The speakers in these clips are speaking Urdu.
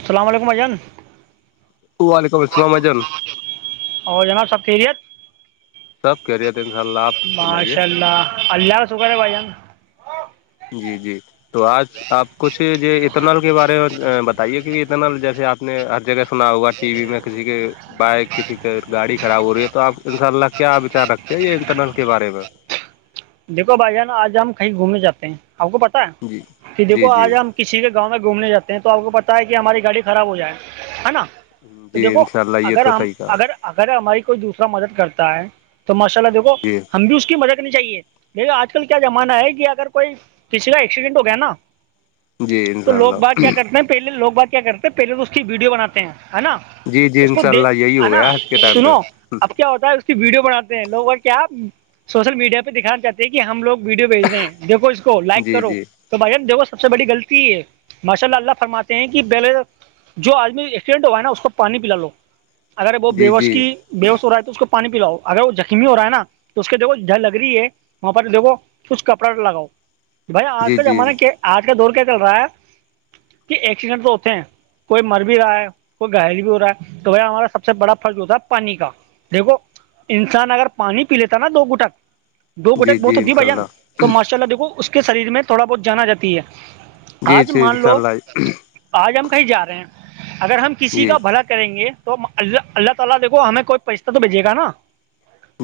السلام علیکم اان وعلیکم السلام ا جان اور جناب سب تھیری ہے سب کہہرییےت ان شاء اللہ آپ فرمائیے ماشاء اللہ اللہ کا شکر ہے بھائیان جی جی تو آج آپ کچھ یہ اترناال کے بارے میں بتائیے کہ [inaudible] چل جیسے آپ نے ہر جگہ سنا ہوگا ٹی وی میں کسی کے بائک کسی کے گاڑی خراب ہو رہی ہے تو آپ انشاء اللہ کیا بچار رکھتے ہیں یہ انٹرنیل کے بارے میں دیکھو بھائی جان آج ہم کہیں گھومنے جاتے ہیں آپ کو پتا ہے جی کہ جی دیکھو جی آج ہم کسی کے گاؤں میں گھومنے جاتے ہیں تو آپ کو پت ہے کہ ہماری گاڑی خراب ہو جائے ہے نا تو جی دیکھو انشاء اللہ یہ اگر تو ہم صحیح کہا اگر اگر ہماری کوئی دوسرا مدد کرتا ہے تو ماشاء اللہ دھو جی ہم بھی اس کی مجہ نہیں چاہیے دیکھ آج کل کیا زمانہ ہے کہ اگر کوئی کسی کا ایکسیڈنٹ ہو گیا نا جی تو انشاء لوگ اللہ بات کیا کرتے ہیں پہلے لوگ بات کیا کرتے ہیں پہلے تو اس کی ویڈیو بناتے ہیں ہے نا جی جی اس کو انشاء د اللہ یہی ہے ہو نا گیا آج کے ٹائم پہ سنو اب کیا ہوتا ہے اس کی ویڈیو بناتے ہیں لوگ اور کیا سوشل میڈیا پہ دکھانے دیکھیے ہم لوگ ویڈیو بھیج رہے ہیں دیکھو اس کو لائک جی کرو جی تو بھائی ہم دیکھو سب سے بڑی غلطی ہے ماشاء اللہ اللہ فرماتے ہیں کہ پہلے جو آدمی ایکسیڈنٹ ہوا ہے نا اس کو پانی پلا لو اگر وہ جی بےوس جی کی بیوش ہو رہا ہے تو اس کو پانی پیلااؤ اگر وہ زخمی ہوا ہےا تو اس کے دھو جھل لگ رہی ہے وہاں پر دےگو کچھ کپڑا لگاؤ بھائی آج جی کا جی زمانہ کے آج کا دور کیا چل رہا ہے کہ ایکسیڈنٹ تو ہوتے ہیں کوئی مر بھی رہا ہے کوئی گائل بھی ہو رہا ہے تو وہ ہمارا سب سے بڑا فرض ہوتا ہے پانی کا دیکھو انسان اگر پانی پی لیتا نا دو گٹک دو جی گٹک بہت جی ہوتی ہے انشاء بھائی جان اللہ تو ماشاء اللہ دیکھو اس کے شریر میں تھوڑا بہت جان آ جاتی ہے جی آج جی مان انشاء لو اللہ آج ہم کہیں جا رہے ہیں اگر ہم کسی جی کا بھلا نہیں ہے تو اللہ تعالی دیکھو ہمیں کوئی پیسہ تو بھیجیے گا نا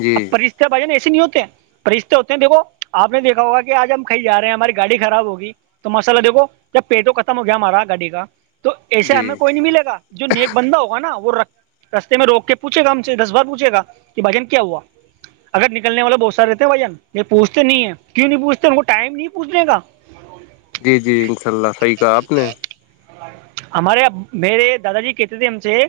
جی کیا بھائین ایے نہیں ہوتے ہیں فشتے ہوتے ہیں دیکو آ نے دیکھا ہوگا کہ آج ہم کیں ج رہے ہیں ہماری گاڑی خراب ہوگی تو مسئلہ دیکھو جب پیٹوں ختم ہو گیا ہمارا گاڈی کا تو ایسے جی ہمیں کوئی نہیں ملے گا جو نیک بندہ ہوگا نا وہ رکھ رستے میں روک کے پوچھےا ہم سے دس بار پوچھے گا کہ بھائی جان کیا ہوا اگر نکلنے والا بہت سارے بجن یہ پوچھتے نہیں ہے کیوں نہیں پوچتے ان کو ٹائم نہیں پوچھنے کا جی جی انشاء اللہ صحیح کہا آپ نے ہمارے میرے دادا جی کہتے تھے ہم سے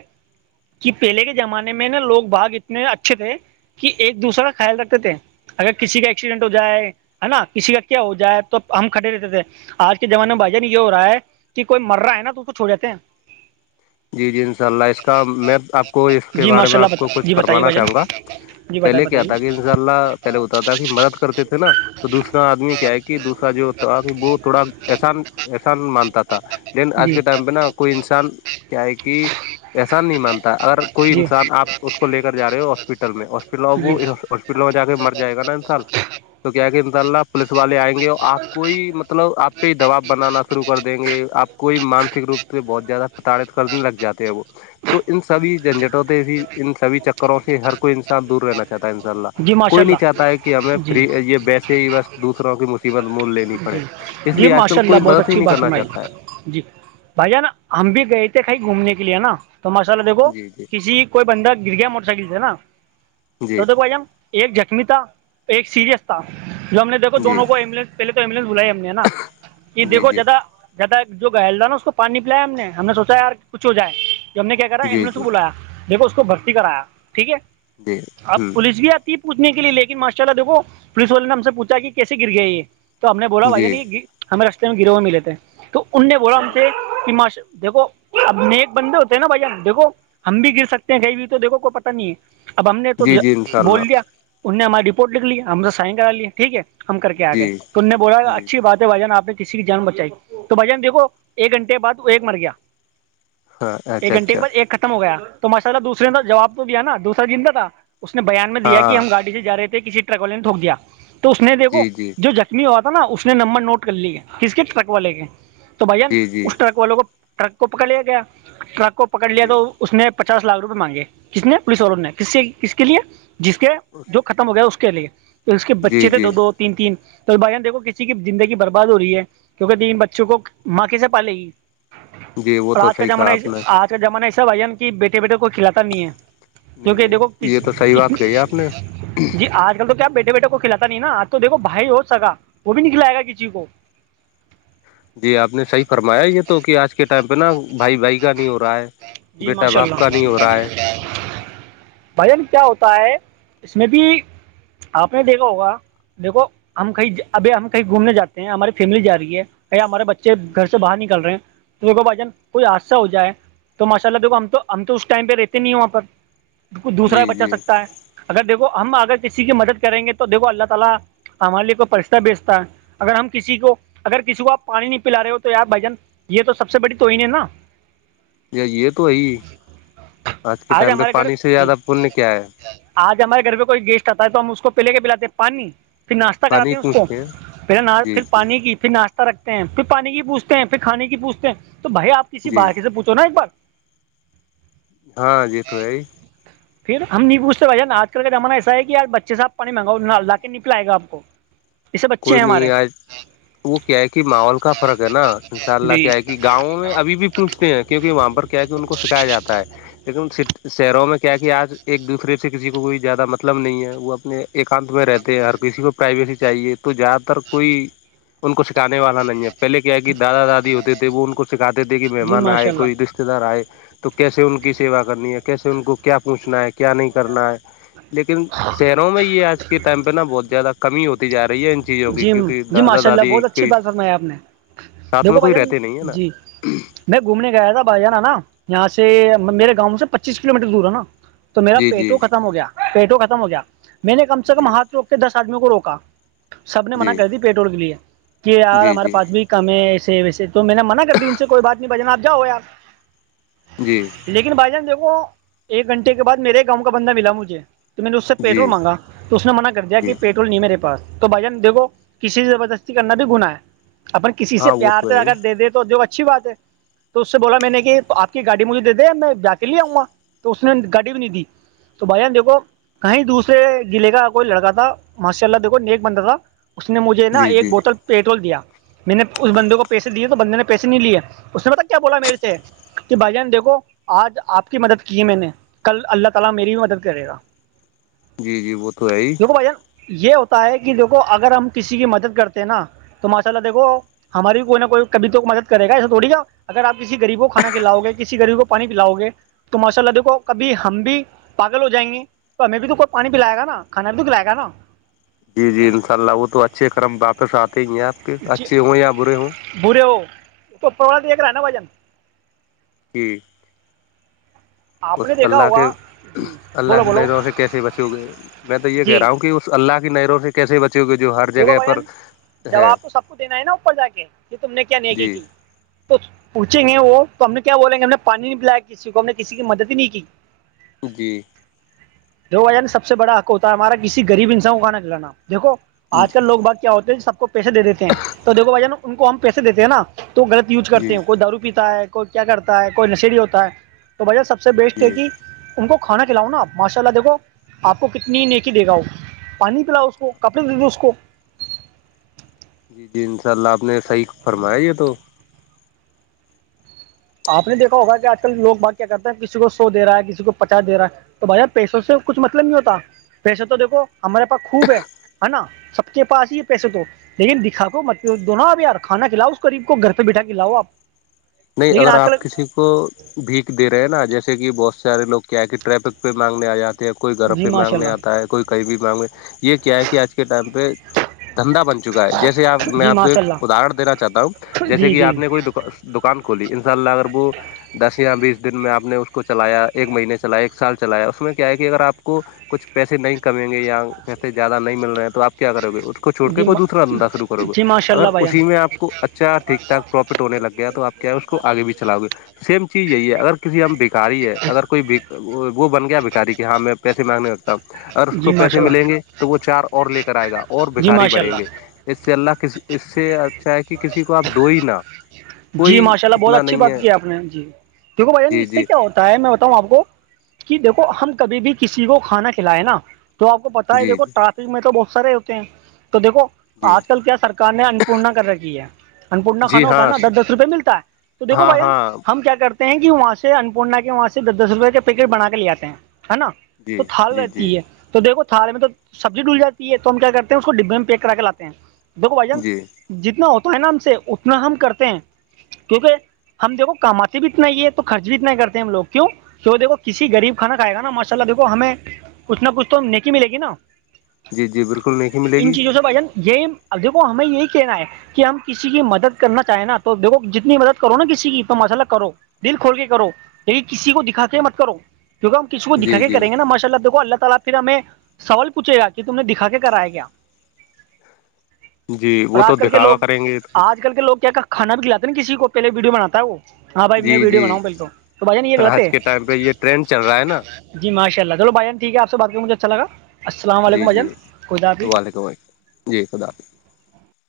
کہ پہلے کے زمانے میں نا لوگ باگ اتنے اچھے تھے کہ ایک دوسرا کا خیال رکھتے تھے اگر کسی کا ایکسیڈنٹ ہو جائے ہے نا کسی کا کیا ہو جائے تو ہم کھٹے رہتے تھے آج کے زمانے میں بھائی جان یہ ہو رہا ہے کہ کوئی مر رہا ہے نا تو اس کو چھوڑ دیتے ہیں [inaudible] جی جی انشاء اللہ اس کا میں آپ کو اس کے جی بارے ماشاء میں اللہ آپ بتا کو کچھ جی بتائیے فرمانا بھائی جان چاہوں گا جی بتائیں پہلے کیا بتائیے تھا کہ ان شاء اللہ پہلے بتاتا تھا کہ مدد کرتے تھے نا تو دوسرا آدمی کیا ہے کہ دوسرا جو وہ تھوڑا احسان احسان مانتا تھا لیکن آج جی کے ٹائم پہ نا کوئی انسان کیا ہے کہ [unintelligible] ایسا نہیں مانتا اگر کوئی جی انسان آپ اس کو لے کر جا رہے ہو ہاسپٹل میں ہاسپٹل جی وہ پلوں میں جا کے مر جائے گا انسال تو کیا کہ انشءلہ پولیس والے آئیں گے اور آپ کوئی مطلب آپ پہ ہی دباؤ بنانا شروع کر دیں گے آپ کوئی مانسک روپ سے بہت زیادہ تڑ کرنے لگات وہ تو ان سبھی جھنجھٹوں ت بھی ان سبھی چکروں سے ہر کوئی انسان دور رہنا چاہتا ہے ان شاء اللہ جی ماشاء کوئی نہیں اللہ چاہتا ہے کہ ہمیں جی فری یہ بییسے ہی بس دوسروں کی مشل قیمت مول لینی پڑے جی اس جی لیے آج کل ماشاء اللہ کوئی بہت مدد ہی اچھی نہیں بات کرنا فرمائی چاہتا ہے جی بھائی جان ہم جی بھی گئے تھے کہیں گھومنے کے لیے ہے نا تو ماشاء اللہ دیکھو جی جی کسی کوئی بندہ گر گیا موٹر سائیکل سے نا جی تو دیکھو ایک جخمی تھا ایک سیریس تھا جو ہم نے دیکھو جی دونوں کو ایمبولینس پہلے تو ایمبولینس بھلاائی ہم نے ہے نا کہ دھو جی زیادہ زیادہ جو گہل تھا نا اس کو پانی پلایا ہم نے ہم نے سوچا ہے یار کچھ ہو جائے ہم نے کیا کرا جی ایمبلینس کو بلایا دیکھو اس کو بھرتی کرایا ٹھیک ہے جی جی ہ اب پولیس بھی آتی پوچنے کے لیے لیکن ماشاء اللہ دیکو پوس والے نے ہم سے پوچھا کہ کیسے گر گیا یہ تو ہم نے بولا بھائی جی جان ہمیں رستے میں گرو ہوئے ملے تھے تو ان نے بولاا ہم جی سے کہ ماشا دیکو اب ن ایک بندے ہوتے ہیں نا بھیا دیکھو ہم بھی گر سکتے ہیں کہیں بھی تو دیکھو کو پتا نہیں ہے اب ہم نے تو جی جی انشاء بول اللہ دیا ان نے ہماری رپورٹ لکھ لی ہم سے سائن کرا لیا ٹھیک ہے ہم کر کے آ جی گئے تم نے بولا جی اچھی بات بھائی جان آپ نے کسی کی جان بچائی تو بھائی جان دھو ایک گھنٹے بعد ایک مر گیا ہاں ایک اچھا گھنٹے کے اچھا بعد ایک ختم ہو گیا تو ماشاء اللہ دوسرے جی نے جی جواب تو دیا نا دوسرا جندا تھا اس نے بیان میں دیا کہ ہاں ہم گاڑی سے جا رہے تھے کسی ٹرک والے نے تھٹوک دیا تو اس نے دیکو جی جی جو ج ہوا تھا نا اس نے نمبر نوٹ کر لی کس کے ٹرک والے کے تو بھائییا جی جی اس ٹرک والوں کو ٹرک کو پکڑ لیا گ ٹرک کو پکڑ لیا جی تو [unintelligible] اس نے پچاس لاکھ روپئے مانگے کس نے پولیس والوں نے کس کس کے لیے جس کے جو ختم ہو گیا اس کے لے تو اس کے جی بچے تھے جی دو دو تین تین تو بان دیکھو کسی کی زندگی برباد ہو رہی ہے کیونکہ تین بچوں کو ماں کیسے پالے گی جی وہ اور تو آج کا صحیح زمانہ کہا ای آپ نے آج کا زمانہ ایسا بھائی ن کہ بیٹے بیٹے کوئی کھلاتا نہیں ہے نہیں کیونکہ نہیں دیکھو پس یہ تو صحیح بات کہی آپ نے جی آج کل تو کیا بیٹے بیٹے کو کھاتا نہیں ن آج تو دیکو بھائی ہو سکا وہ بھی نکلئے گا کسی کو جی آپ نے صحیح فرمایا یہ تو کہ آج کے ٹائم پہ نا بھائی بھائی کا نہیں ہو رہا ہے جی بیٹا ماشاء باپ اللہ کا نہیں ہو رہا ہے بجن کیا ہوتا ہے اس میں بھی آپ نے دیکھا ہوگا دیکھو ہم کہیں ابھی ہم کہیں گھومنے جاتے ہیں ہماری فیملی جا رہی ہے کہئی ہمارے بچے گھر جی سے باہر نکل رہے ہیں تو دیکھو بھائی جان کوئی حادثہ ہو جائے تو ماشاء اللہ دھو ہم تو ہم تو اس ٹائم پہ رہتے نہیں ہیں وہاں پر دوسرا جی بچا جی سکتا ہے اگر دیکھ ہم اگر کسی کی مدد کریں گے تو دیکھو اللہ تعالی ہمارے لیے کوئی پرستہ بیچتا ہے اگر ہم کسی کو اگر کسی کو آپ پانی نہیں پلا رہے ہو تو یار بھائی جان یہ تو سب سے بڑی تو ہین ہے نا یہ تو وہی آج کے ٹائم پہ ہمارے گھر پانی سے جی زیادہ پنیہ کیا ہے [unintelligible] آج ہمارے گھر پ کوئی گسٹ آتا ہے تو ہم اس کو پہے کے پ بلااتے پانی پھر ناشتہ پانی کراتے ہیں اس کو پوچھتے پھر جی پھر جی پانی کی پھر ناشتہ رکھتے ہیں پھر پانی کی پوچھتے ہیں پھر کھانے کی پوچھتے ہیں تو بھائی آپ کسی جی بارک سے پوچھو نا ایک بار ہاں جی تو ہے ہی پھر ہم نہیں پوچھتے بج نا آج کل کا زمانہ ایسا ہے یار بچ سےپ پانی منگاؤ لا کے نہیں پلائے گا آپ کو اس سے بچے کوئی ہیں ہمارے نہیں آج وہ کیا ہے کہ ماحول کا فرق ہے نا انشاء اللہ جی کیا ہے کہ گاؤں میں ابھی بھی پوچھتے ہیں کیکہ وہاں پر کیا کہ ان کو سکھایا جاتا ہے لیکن شہروں میں کیا کہ آج ایک دوسرے سے کسی کو کوئی زیادہ مطلب نہیں ہے وہ اپنے ایکانت میں رہتے ہیں ہر کسی کو پرائیویسی چاہیے تو زیادہ تر کوئی ان کو سکھانے والا نہیں ہے پہلے کیا کہ دادا دادی ہوتے تھے وہ ان کو سکھاتے تھے کہ جی مہمان آئے ماشاء اللہ کوئی رشتے دار آئے تو کیسے ان کی سیوا کرنی ہے کیسے ان کو کیا پوچھنا ہے کیا نہیں کرنا ہے لیکن شہروں میں یہ آج کے ٹائم پہ نا بہت زیادہ کمی ہوتی جا رہی رہیین [unintelligible] چیز ہوگی جی کیونکہ جی دادا ماشاء اللہ دادی بہت اچھی کے بات فرمائی آپ نے ساتھ میں دیکھو بھائی کوئی جان رہتے نہیں ہے نا جی ہوں [unintelligible] میں گھومنے گ آیا تھا بھائی جانا نا یہاں سے میرے گاؤں سے پچیس کلو میٹر دور ہے نا تو میرا جی جی پیٹوں ختم ہو گیا پیٹوں ختم ہو گیا میں نے کم سے کم جی ہاتھ روک کے دس آدمیوں کو روکا سب نے منع جی کر دی پیٹول کے لیے کہ یار جی ہمارے جی پاس بھی کم ہے ایسے ویسے تو میں نے منع کر دی ان سے کوئی بات نہیں بجن آپ جاؤ یار جی لیکن بھائی جان دیکھو ایک گھنٹے کے بعد میرے ہی گاؤں کا بندہ ملا مجھے تو میں نے اس سے جی پیٹرول مانگا تو اس نے مع کر دیا کہ جی پیٹرول نہیں ہے میرے پاس تو بھائی جان دیکھو کسی سے زبردستی کرنا بھی گنا ہے اپن کسی سے ہاں وہ پیار تو ہے سے ہی اگر دے دیں تو جو اچھی بات ہے تو اس سے بولا میں نے کہ آپ کی گاڑی مجھے دے دیا میں با کے لے آؤں گا تو اس نے گاڑی بھی نہیں دی تو بھائی جان دیکو کہیں دوسرے گلے کا کوئی لڑکا تھا ماشاء اللہ دیکھو نیکسٹ بندہ تھا اس نے مجھے نا جی ایک جی بوتل پیٹرول دیا میں نے اس بندے کو پیسے دیے تو بندے نے پیسے نہیں لیے اس نے بتا کیا بولا میرے سے کہ بھائی جان دیکھو آج آپ کی مدد کی ہے میں نے کل اللہ تعالی میری بھی مدد کرے گا جی جی وہ تو ہے ہی بھائ جا ن یہ ہوتا ہے کہ دیکھو اگر ہم کسی کی مدد کرتے ہیں نا تو ماشاء اللہ دیکھو ہماری بھی کوئی نہ کوئیبھی تو مد کرے گا ایسے تھوڑیا اگر آپ کسی ریب کو کھانا کھلاؤ گے کسی غریب کو پانی پلاؤ گے تو ماشاء اللہ دیکھو کبھی ہم بھی پاگل ہو جائیں گے تو ہمیں بھی توئی پانی پلائے گا نا کھا بھی تو پلائے گا نا جی جی انشاء اللہ وہ تو اچھے کرم واپس آتے ہی ہیں آپ کے جی اچھے ہوں یا برے ہوں برے ہو اس کو پرواد دیکھ رہا ہے نا بجن ٹھ [unintelligible] آپ اس نے دیکھا اللہ کے ہوگا جی اللہ بولو کی بولو نظروں سے کیسے بچو گئے میں تو یہ کہہ جی رہا ہوں کہ اس اللہ کی نروں سے کیسے ب ج گ جو ہر [unintelligible] دگو بن ہے جاب تو سب کو دینا ہے نا اوپر جا کے کہ تم نے کیا نیکی جی کی [unintelligible] تو پوچیں گے وہ تو ہم نے کیا بولیں گے ہم نے پانی نہیں پلایا کسی کو ہم نے کسی کی مدد ہی نہیں کی جی جو وا سب سے بڑا حق ہوتا ہے ہمارا کسی غریب انسان کو کاا کلانا دیکو جی آج کل لوگ بات کیا ہوتے ہیں سب کو پیسے دے دیتے ہیں تو دیکو بھائی جان ن ان کو ہم پیسے دیتے ہیں نا تو غلط یوج کرتے جی ہیں کوئی دارو پیتا ہے کوئی کیا کرتا ہے کوئی نشیڑی ہوتا ہے تو بھاجن سب سے جی بیسٹ ہے کہ جی ان کو کھانا کھلاؤ نا ماشاء اللہ دیکھو آپ کو کتنی نیکی دے گا ہو پانی پلا اس کو کپڑے دے دو اس کو جی جی انشاء اللہ آپ نے صحیح فرمایا یہ تو آپ نے دیکھا ہوگا کہ آج کل لوگ بات کیا کرتے ہیں کسی کو سو دے رہا ہے کسی کو پچاس دے رہا ہے تو بھائی پیسوں سے کچھ مطلب نہیں ہوتا پیسے تو دیکھو ہمارے پاس خوب ہے نا سب کے پا ہی پیسے تو لیکن دکھا کوو مطل د نا اپ یار کانا کھلاؤ اس قریب کو گھر پہ بیٹھا کھلاؤ آپ [unintelligible] نہیں لیکن اگر آج کل آپ کسی کو بھییک دے رہے ہیں نا جیسے کہ بہت سارے لو کیا ہے کہ ٹریفک پہ مانگنے آ جاتے کوئی گھر جی پہ ماشاء مانگنے اللہ آتا ہے کوئی کہیں بھی مانگنے یہ کیا ہے کہ آج کے ٹائم پہ دھندا بن چکا ہے جیسے آپ میں جی آپ کو ایک ماشاء اللہ ادہرن دینا چاہتا ہوں جیسے جی کہ آپ جی نے کوئی دکان کلی ان شاء اللہ اگر وہ دسیا بیس [unintelligible] دن میں آپ نے اس کو چلایا ایک مہینے چلایا ایک سال چلایا اس میں کیا ہے کہ اگر آپ کو کچھ پیسے نہیں کمیں گے یا پیسے زیادہ نہیں مل رہے ہیں تو آپ کیا کرو گے کو چھوڑ کے جی کوئی ما- دوسا دھندا شرو کرو گے جی ماشاء اگر اللہ بھائی اسی میں جان آ کو اچھا ٹھیک ٹھ پرفٹ ہونے لگ گیا توپ کیا ہے اس کو آگے بھی چلاؤ گے سیم چیز یہی ہے اگر کسی ہم بھکاری ہے اگر کوئی ب وہ بن گیا بھکاری کہ ہاں ہمیں پیسے مانگنے ہو [unintelligible] اس کو جی پیسے ماشاء اللہ ملیں گے تو وہ چار اور لے کر آئے گا اور جی بھکھاری ماشاء بڑھیں اللہ گے اس سے اللہ کسی اس سے اچھا ہے کہ کسی کو آپ دو ہی نا جی ماشاء اللہ بہت اچھی بات ہے آپ نے جی دیکھو بھائی جی اس جی سے کیا ہوتا میں بتاؤں آپ کو کہ دیکو ہم کبھی بھی کسی کو کھانا کھلائے نا تو آپ کو پتا ہے جی دیکھو ٹریافک میں تو بہت سارے ہوتے ہیں تو دیکھو جی آج کل کیا سرار نے انپورنا کر ر [unintelligible] ہے انپورنا کھا جی ہوتا ہے ہاں نا دس دس روپئے ملتا ہے تو دیکھو ہاں بائین ہاں ہم کیا کرتے ہیں کہ وہاں سے اننپورنا کے وہاں سے دس دس روپئے کے پیکٹ بنا کے لے آتے ہیں ہے نا تو جی تھال جی جی رہتی ہے تو دیکو تھار میں تو سبزی ڈل جاتی ہے تو ہم کیا کرتے ہیں اس کو ڈبے میں پیک کرا کے لاتے ہیں دیکھو بھ جان جی جتنا ہوتا ہے نا ہم سے اتنا ہم کرتے ہیں کیونکہ ہم دیکو کماتے بھی اتنا ہی ہے تو خرچ بھی اتنا ہی کرتے ہیں ہم لوگ کیوں تو وہ دیکھو کسی غریب کھانا کھائے گا نا ماشاء اللہ دیکھو ہمیں کچھ نہ کچھ تو نیکی ملے گی نا جی جی بالکل نہیں ملے ان گی چیزوں سے بھائی جان یہی اب دیکھو ہمیں یہی کہنا ہے کہ ہم کسی کی مدد کرنا چاہیں نا تو دیکو جتنی مدد کرو نا کسی کی اتنا مسئلہ کرو دل کھول کے کرو کسی کو دکھا کے مت کرو کیونکہ ہم اس کو دکھا جی کے جی کریں گے نا ماشاءاللہ دیکھو اللہ تعالی پھر ہمیں سوال پوچھے گا کہ تم نے دکھا کے کرایا گیا جی اور وہ تو آج کل کے دکھاوا لوگ کریں گے یہ تو آج کل کے لو کیا کانا بھی کلے نا کسی کو پہے ویڈیو باتا ہے وہ ہاں بھائی میں جی ویڈیو جی بناؤں بالک تو بھائی ج ن یہ لط آج ہے کے ٹائم پہ یہ ٹرینڈ چل رہا ہے نا [unintelligible] جی ماشاء اللہ چل بھجان ٹیک آپ سے بات کریں مجھے اچھا لگا السلام علیکم بھجان کوئی بات ب نہیں [unintelligible] [unintelligible] جی خداظ [unintelligible]